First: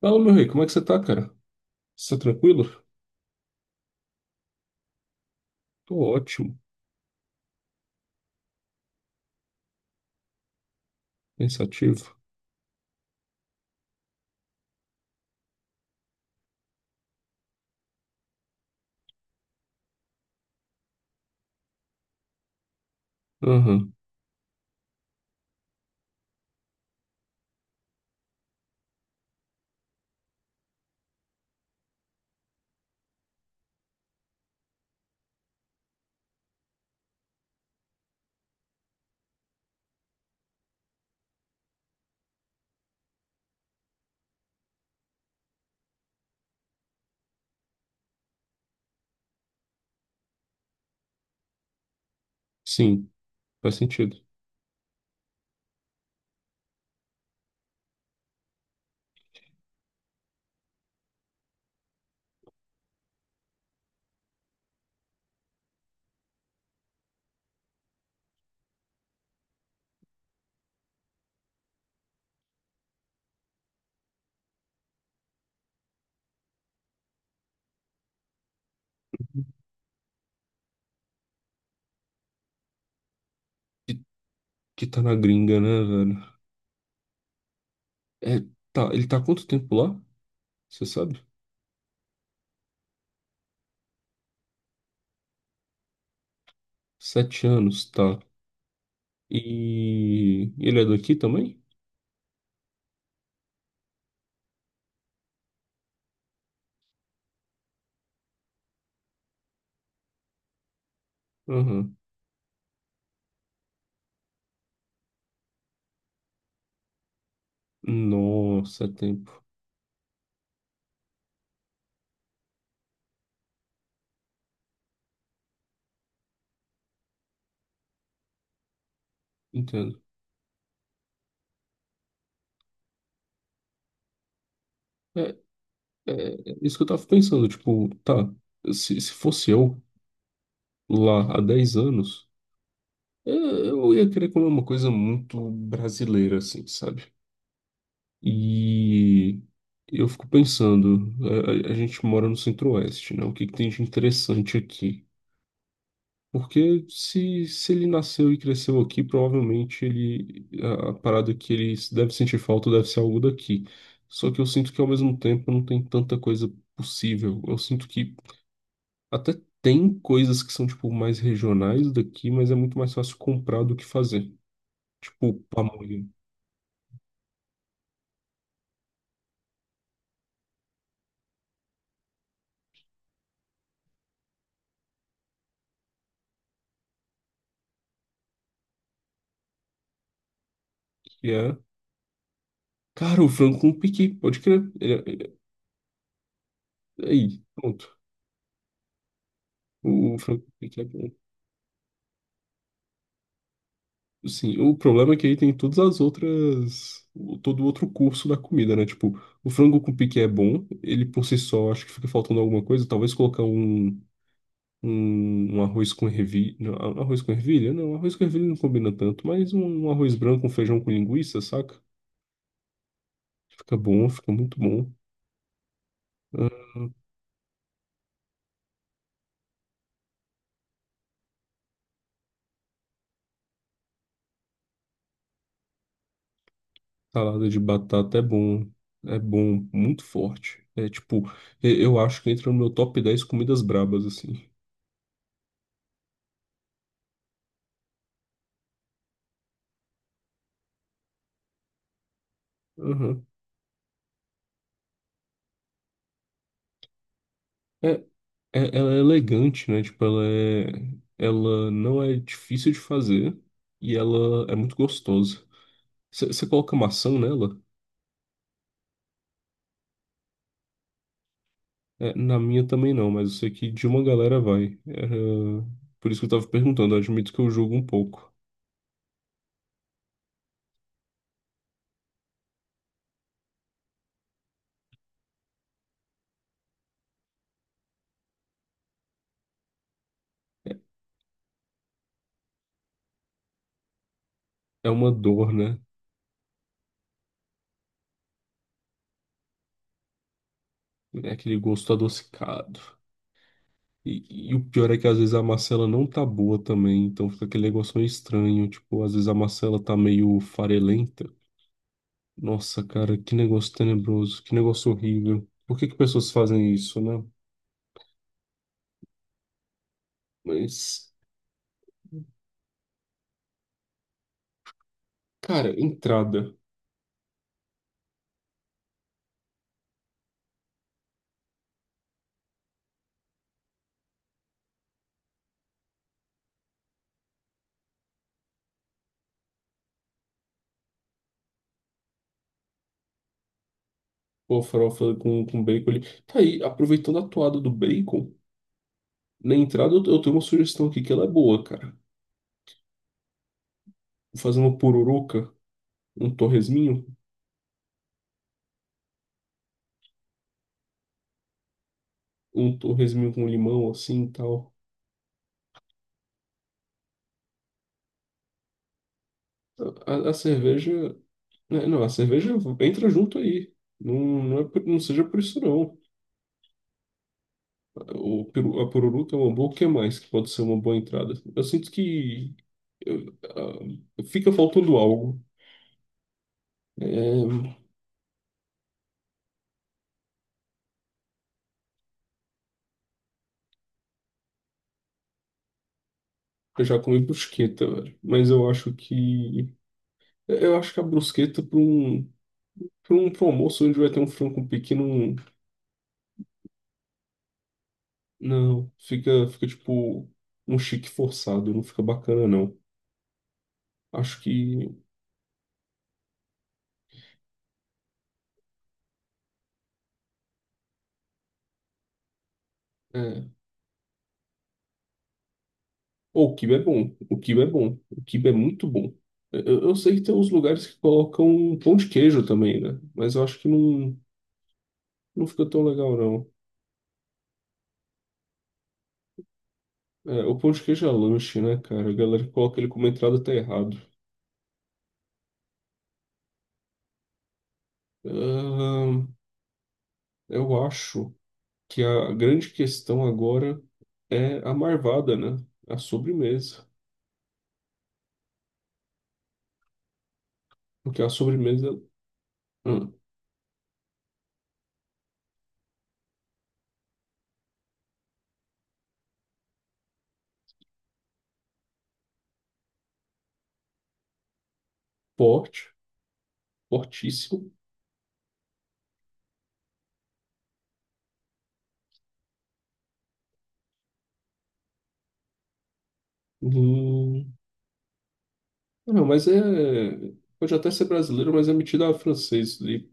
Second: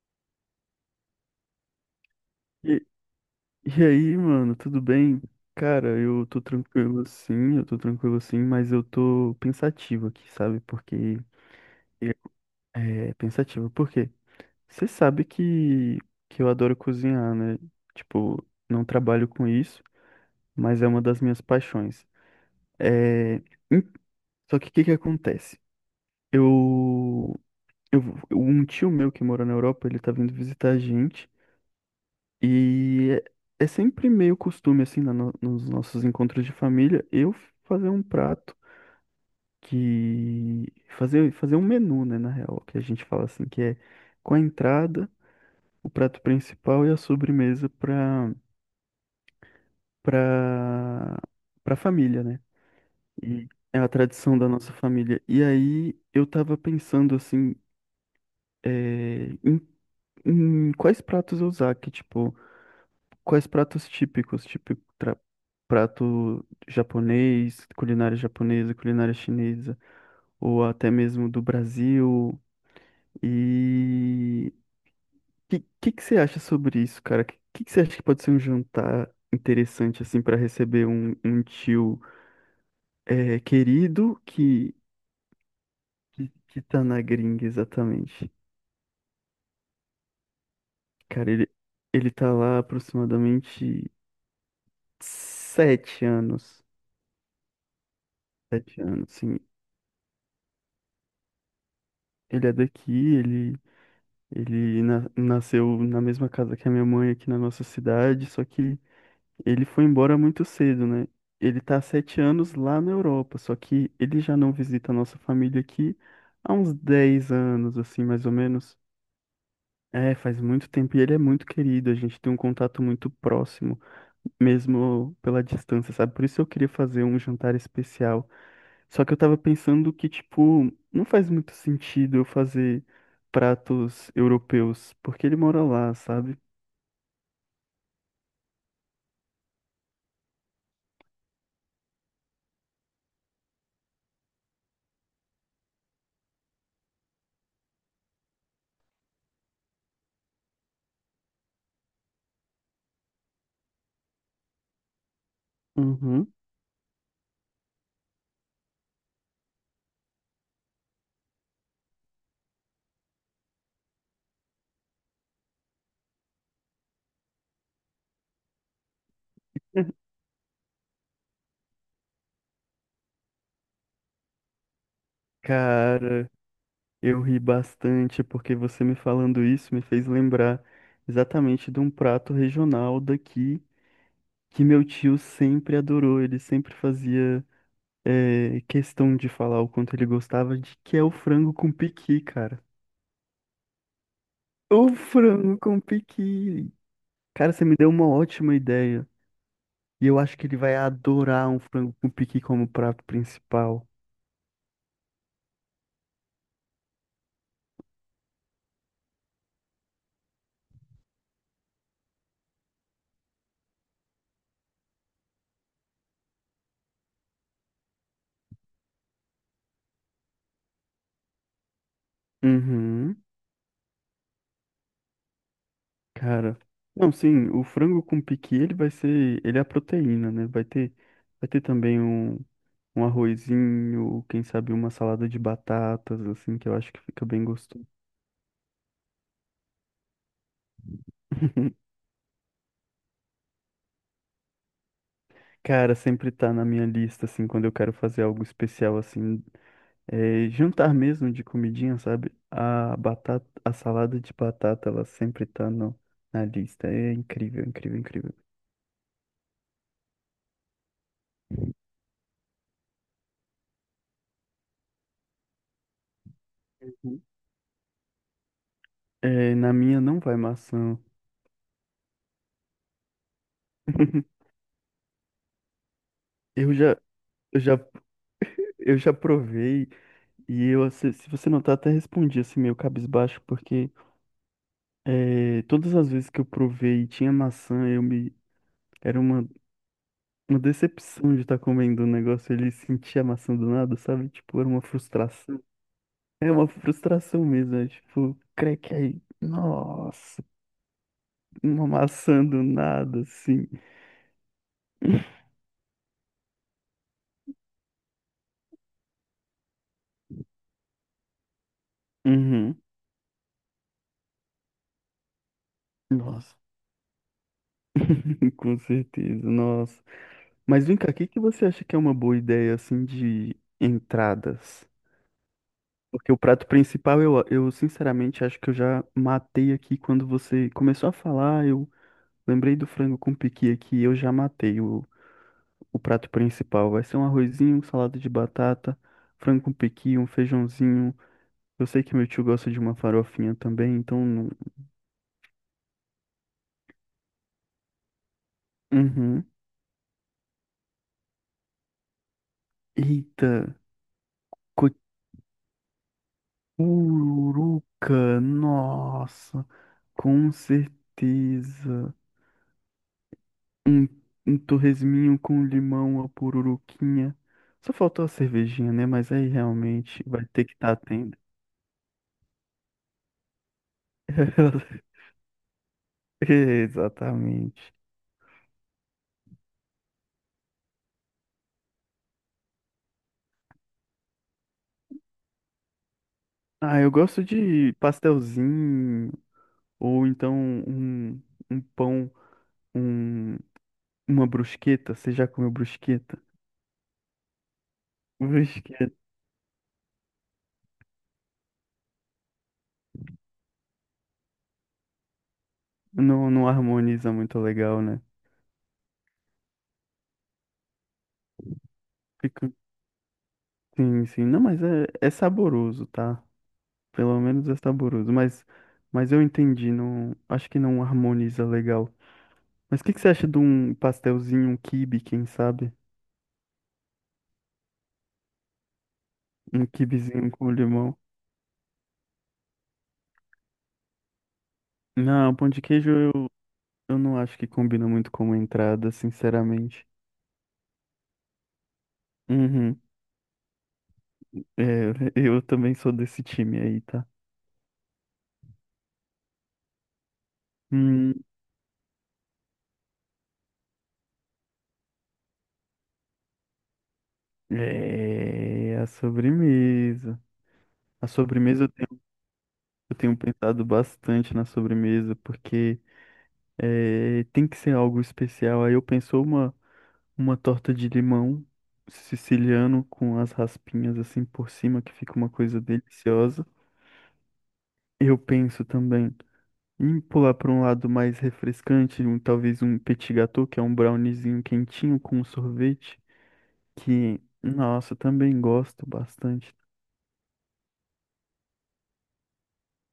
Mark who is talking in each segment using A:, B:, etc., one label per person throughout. A: Fala, meu rei, como é que você tá, cara? Você tá tranquilo?
B: E, e aí, mano, tudo bem?
A: Tô
B: Cara, eu tô
A: ótimo,
B: tranquilo assim, eu tô tranquilo assim, mas eu tô pensativo aqui, sabe? Porque
A: pensativo.
B: é pensativo, porque você sabe que eu adoro cozinhar, né? Tipo, não trabalho com isso, mas é uma das minhas paixões. É, em-
A: Aham,
B: só que o que que acontece? Eu, eu, um tio meu que mora na Europa, ele tá vindo visitar a gente. E é sempre meio costume, assim, na no- nos nossos encontros de família, eu fazer um prato que. Fazer um menu, né, na real, que a gente fala assim, que é com a entrada, o prato principal e a sobremesa para para família, né?
A: sim,
B: E
A: faz
B: é a
A: sentido.
B: tradição da nossa família. E aí eu tava pensando, assim, é, em, em quais pratos eu usar, que, tipo. Quais pratos típicos, tipo prato japonês, culinária japonesa, culinária chinesa, ou até mesmo do Brasil? E que que você acha sobre isso, cara? Que que você acha que pode ser um jantar interessante assim para receber um tio
A: Que,
B: querido que,
A: que tá na gringa, né, velho?
B: que que tá na gringa exatamente?
A: É, tá, ele tá há quanto tempo lá? Você sabe?
B: Cara, ele tá lá aproximadamente 7 anos,
A: 7 anos, tá.
B: 7 anos, sim.
A: E ele é daqui também?
B: Ele é daqui, ele nasceu na mesma casa que a minha mãe aqui na nossa cidade, só que ele foi embora muito cedo, né? Ele tá há
A: Aham.
B: 7 anos lá na Europa, só que ele já não visita a nossa família aqui há uns 10 anos, assim, mais ou menos.
A: Nossa, é tempo.
B: É, faz muito tempo e ele é muito querido, a gente tem um contato muito próximo, mesmo pela distância, sabe? Por isso eu queria fazer um jantar especial. Só que eu tava pensando
A: Entendo.
B: que, tipo, não faz muito sentido eu fazer pratos europeus,
A: É,
B: porque ele mora lá, sabe?
A: é isso que eu tava pensando, tipo, tá, se fosse eu lá há 10 anos, eu ia querer comer uma coisa muito brasileira, assim, sabe? E eu fico pensando, a gente mora no Centro-Oeste, né? O que tem de interessante aqui?
B: Uhum.
A: Porque se ele nasceu e cresceu aqui, provavelmente ele, a parada que ele deve sentir falta deve ser algo daqui. Só que eu sinto que ao mesmo tempo não tem tanta coisa possível. Eu sinto que até tem coisas que são tipo mais regionais daqui, mas é muito mais fácil comprar do que fazer. Tipo, pamonha,
B: Cara, eu ri bastante porque você me falando isso me fez lembrar exatamente de um prato regional daqui que meu tio sempre adorou. Ele sempre fazia. Questão de falar o quanto ele gostava de que é o
A: que
B: frango
A: é.
B: com piqui, cara.
A: Cara, o frango com piqui, pode crer. Ele
B: O
A: é- ele
B: frango com piqui.
A: é- Aí,
B: Cara, você me deu
A: pronto.
B: uma ótima ideia. E
A: O
B: eu acho que
A: Franco
B: ele vai
A: Pique é bom.
B: adorar um frango com piqui como prato principal.
A: Sim, o problema é que aí tem todas as outras. Todo o outro curso da comida, né? Tipo, o frango com pique é bom, ele por si só, acho que fica faltando alguma coisa. Talvez colocar um arroz com ervilha. Não, arroz com ervilha? Não, arroz com ervilha não combina tanto, mas um arroz branco, um feijão com linguiça, saca?
B: Uhum,
A: Fica bom, fica muito bom.
B: cara.
A: Ah,
B: Não, sim, o frango com piqui, ele é a proteína, né? Vai ter também um arrozinho, quem sabe uma salada de batatas, assim, que eu acho que fica bem
A: salada de
B: gostoso.
A: batata é bom, muito forte. É tipo, eu acho que entra no meu top 10 comidas brabas, assim.
B: Cara, sempre tá na minha lista, assim, quando eu quero fazer algo especial, assim, jantar mesmo de comidinha, sabe? A
A: Aham.
B: batata, a salada de batata, ela sempre tá no, na lista. É incrível,
A: É,
B: incrível, incrível.
A: ela é elegante, né? Tipo, ela não é difícil de fazer e ela é muito gostosa. Você coloca maçã
B: Uhum.
A: nela?
B: É, na minha não vai maçã.
A: É, na minha também não, mas eu sei que de uma galera vai. Era- Por isso que eu tava
B: Eu
A: perguntando, eu
B: já,
A: admito que eu
B: eu já,
A: julgo um pouco.
B: eu já provei e eu, se você notar, até respondi assim meio cabisbaixo, porque todas as vezes que eu provei e tinha maçã, era uma
A: É
B: decepção de estar comendo um negócio ele sentia a maçã do nada, sabe? Tipo, era uma
A: é uma dor,
B: frustração.
A: né?
B: É uma frustração mesmo, é tipo, creque aí. Nossa,
A: É aquele
B: uma
A: gosto
B: maçã do
A: adocicado.
B: nada, assim.
A: E o pior é que às vezes a maçã ela não tá boa também, então fica aquele negócio meio estranho. Tipo, às vezes a maçã ela tá meio farelenta.
B: Uhum.
A: Nossa, cara, que negócio tenebroso, que negócio horrível. Por que que pessoas
B: Nossa,
A: fazem isso, né?
B: com certeza, nossa. Mas vem cá,
A: Mas,
B: o que que você acha que é uma boa ideia, assim, de entradas?
A: cara,
B: Porque o
A: entrada.
B: prato principal, eu sinceramente acho que eu já matei aqui quando você começou a falar, eu lembrei do frango com piqui aqui, eu já matei o prato principal vai ser um arrozinho, um salada de batata, frango com pequi, um feijãozinho. Eu sei que meu tio gosta de uma farofinha também, então.
A: Pô, farofa com bacon ali. Tá aí, aproveitando a toada do bacon,
B: Uhum.
A: na entrada eu tenho uma sugestão aqui que ela é boa, cara.
B: Eita,
A: Fazer uma pururuca, um torresminho,
B: cocuruca, nossa, com certeza.
A: um torresminho com limão,
B: Um,
A: assim e
B: um
A: tal.
B: torresminho com limão, a pururuquinha. Só faltou a cervejinha, né? Mas aí realmente
A: A
B: vai ter que
A: cerveja.
B: estar tendo.
A: Né, Não, a cerveja entra junto aí. Não, não, é não seja por isso, não.
B: Exatamente.
A: A pururuca é uma boa, o que mais que pode ser uma boa entrada? Eu sinto que eu- ah, fica faltando algo.
B: Ah, eu gosto
A: É,
B: de pastelzinho. Ou então um, um pão, um, uma brusqueta. Você já comeu brusqueta?
A: eu já comi brusqueta, velho. Mas eu acho
B: Brusqueta
A: que. Eu acho que a brusqueta pra um almoço onde vai ter um frango pequeno.
B: não harmoniza muito legal, né?
A: Não, fica, fica tipo um chique forçado, não fica bacana,
B: Fica,
A: não.
B: sim,
A: Acho
B: sim. Não, mas
A: que.
B: é saboroso, tá? Pelo menos é saboroso. Mas eu entendi, não, acho que não harmoniza legal. Mas o que, que você acha
A: É.
B: de um pastelzinho, um quibe, quem sabe?
A: Ou o quibe é bom, o quibe é muito bom.
B: Um
A: Eu sei que tem uns
B: quibezinho com
A: lugares que
B: limão?
A: colocam pão de queijo também, né? Mas eu acho que não, não
B: Não,
A: fica
B: pão de
A: tão
B: queijo
A: legal,
B: eu,
A: não.
B: eu não acho que combina muito como entrada, sinceramente.
A: É, o pão de queijo é lanche, né, cara? A galera que coloca ele
B: Uhum.
A: como entrada tá errado.
B: É, eu também sou desse time aí, tá?
A: Ahn, eu acho
B: Hum,
A: que a grande questão agora é a marvada, né? A sobremesa.
B: é, a sobremesa.
A: Porque
B: A
A: a
B: sobremesa
A: sobremesa
B: eu tenho,
A: é
B: eu tenho pensado bastante na sobremesa, porque tem que ser algo especial. Aí eu penso uma torta de limão siciliano com as raspinhas assim por cima, que fica uma coisa
A: forte,
B: deliciosa.
A: fortíssimo.
B: Eu penso também em pular para um lado mais refrescante, talvez um petit gâteau, que é um browniezinho quentinho com um sorvete. Que,
A: Hum,
B: nossa, eu também gosto
A: não, mas é.
B: bastante.
A: Pode até ser brasileiro, mas é metida a francês ali.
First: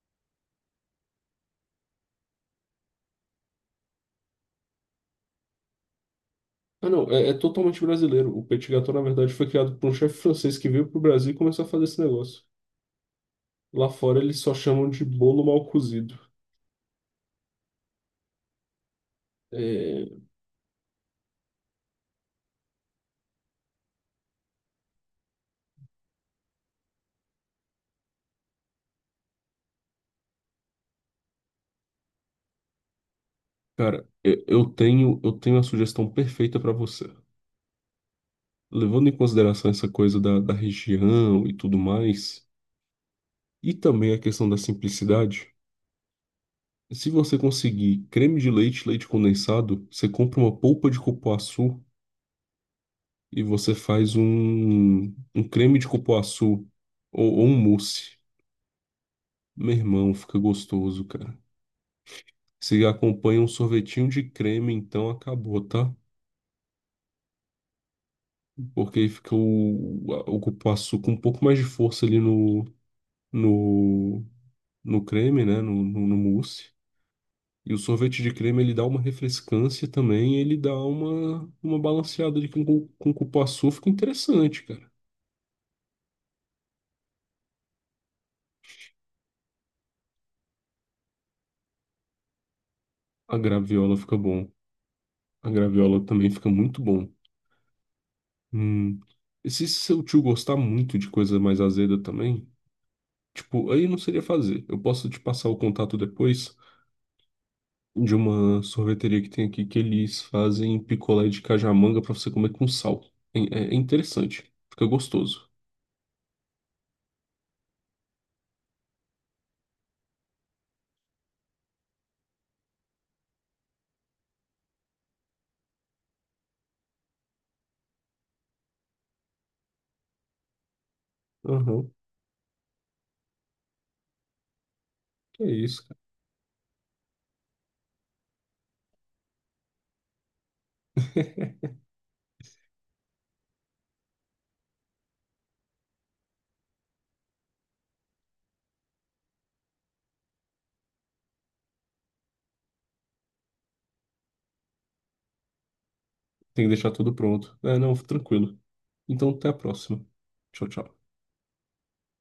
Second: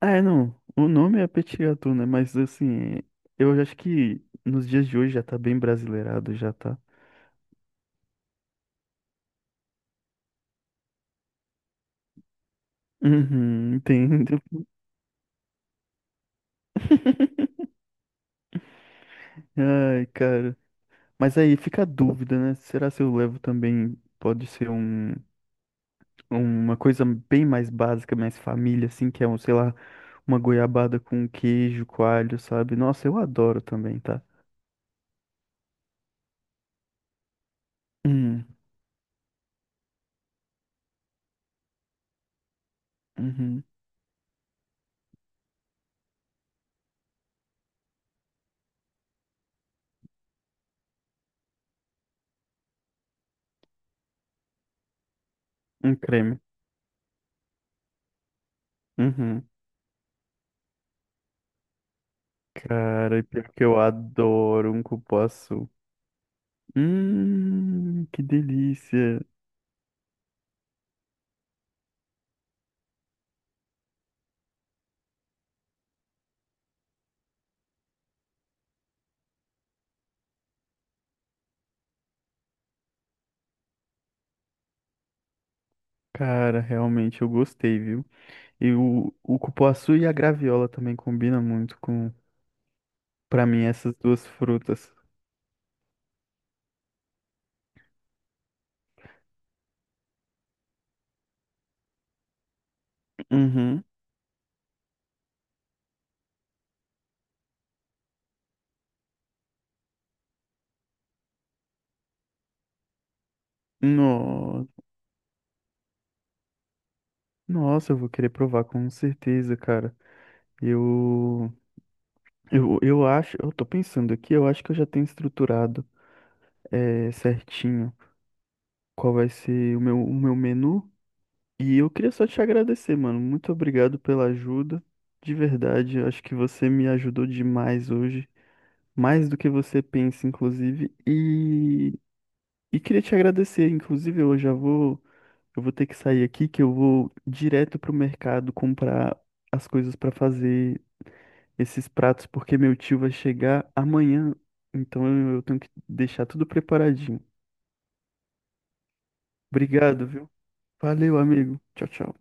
B: Ah, é, não. O nome é petit gâteau, né? Mas assim, eu acho que nos dias de hoje já tá bem brasileirado, já tá.
A: Ah, não, é totalmente brasileiro. O petit gâteau, na verdade, foi criado por um chefe francês que veio pro Brasil e começou a fazer esse negócio.
B: Uhum,
A: Lá fora eles
B: entendo.
A: só chamam de bolo mal cozido.
B: Ai,
A: É,
B: cara. Mas aí fica a dúvida, né? Será se eu levo também pode ser um, uma coisa bem mais básica, mais família, assim, que é sei lá, uma goiabada com queijo, coalho, sabe? Nossa, eu adoro também,
A: cara,
B: tá?
A: eu tenho a sugestão perfeita para você.
B: Hum,
A: Levando em consideração essa coisa da região e tudo mais,
B: uhum,
A: e também a questão da simplicidade, se você conseguir creme de leite, leite condensado, você compra uma polpa de cupuaçu e você faz um creme de
B: um creme.
A: cupuaçu ou um mousse.
B: Uhum.
A: Meu irmão, fica gostoso, cara. Se
B: Cara, e
A: acompanha um
B: pior que eu
A: sorvetinho de creme,
B: adoro um
A: então acabou,
B: cupuaçu.
A: tá?
B: Que
A: Porque aí
B: delícia.
A: fica o cupuaçu com um pouco mais de força ali no, no creme, né? No mousse. E o sorvete de creme ele dá uma refrescância também, ele dá uma balanceada de com cupuaçu, fica interessante, cara.
B: Cara, realmente eu gostei, viu? E o cupuaçu e a graviola também combinam muito com,
A: A
B: pra mim, essas
A: graviola fica
B: duas
A: bom.
B: frutas.
A: A graviola também fica muito bom. Hum. E se seu tio gostar muito de coisa mais azeda também, tipo,
B: Uhum.
A: aí não seria fazer. Eu posso te passar o contato depois de uma sorveteria que tem aqui que eles fazem picolé de cajamanga pra você comer com sal. É, é interessante,
B: No,
A: fica gostoso.
B: nossa, eu vou querer provar com certeza, cara. Eu, eu acho, eu tô pensando aqui, eu acho que eu já tenho estruturado, certinho qual vai ser o meu menu. E, eu
A: Aham,
B: queria só te agradecer, mano. Muito obrigado pela ajuda. De
A: que isso, cara.
B: verdade, eu acho que você me ajudou demais hoje, mais do que você pensa, inclusive. E queria te agradecer, inclusive, eu vou ter que sair aqui, que eu vou direto pro mercado comprar as coisas pra fazer esses pratos, porque meu tio vai chegar amanhã. Então eu tenho que deixar tudo
A: Tem que deixar tudo
B: preparadinho.
A: pronto. É, não, tranquilo. Então, até a próxima.
B: Obrigado, viu?
A: Tchau, tchau.
B: Valeu, amigo. Tchau, tchau.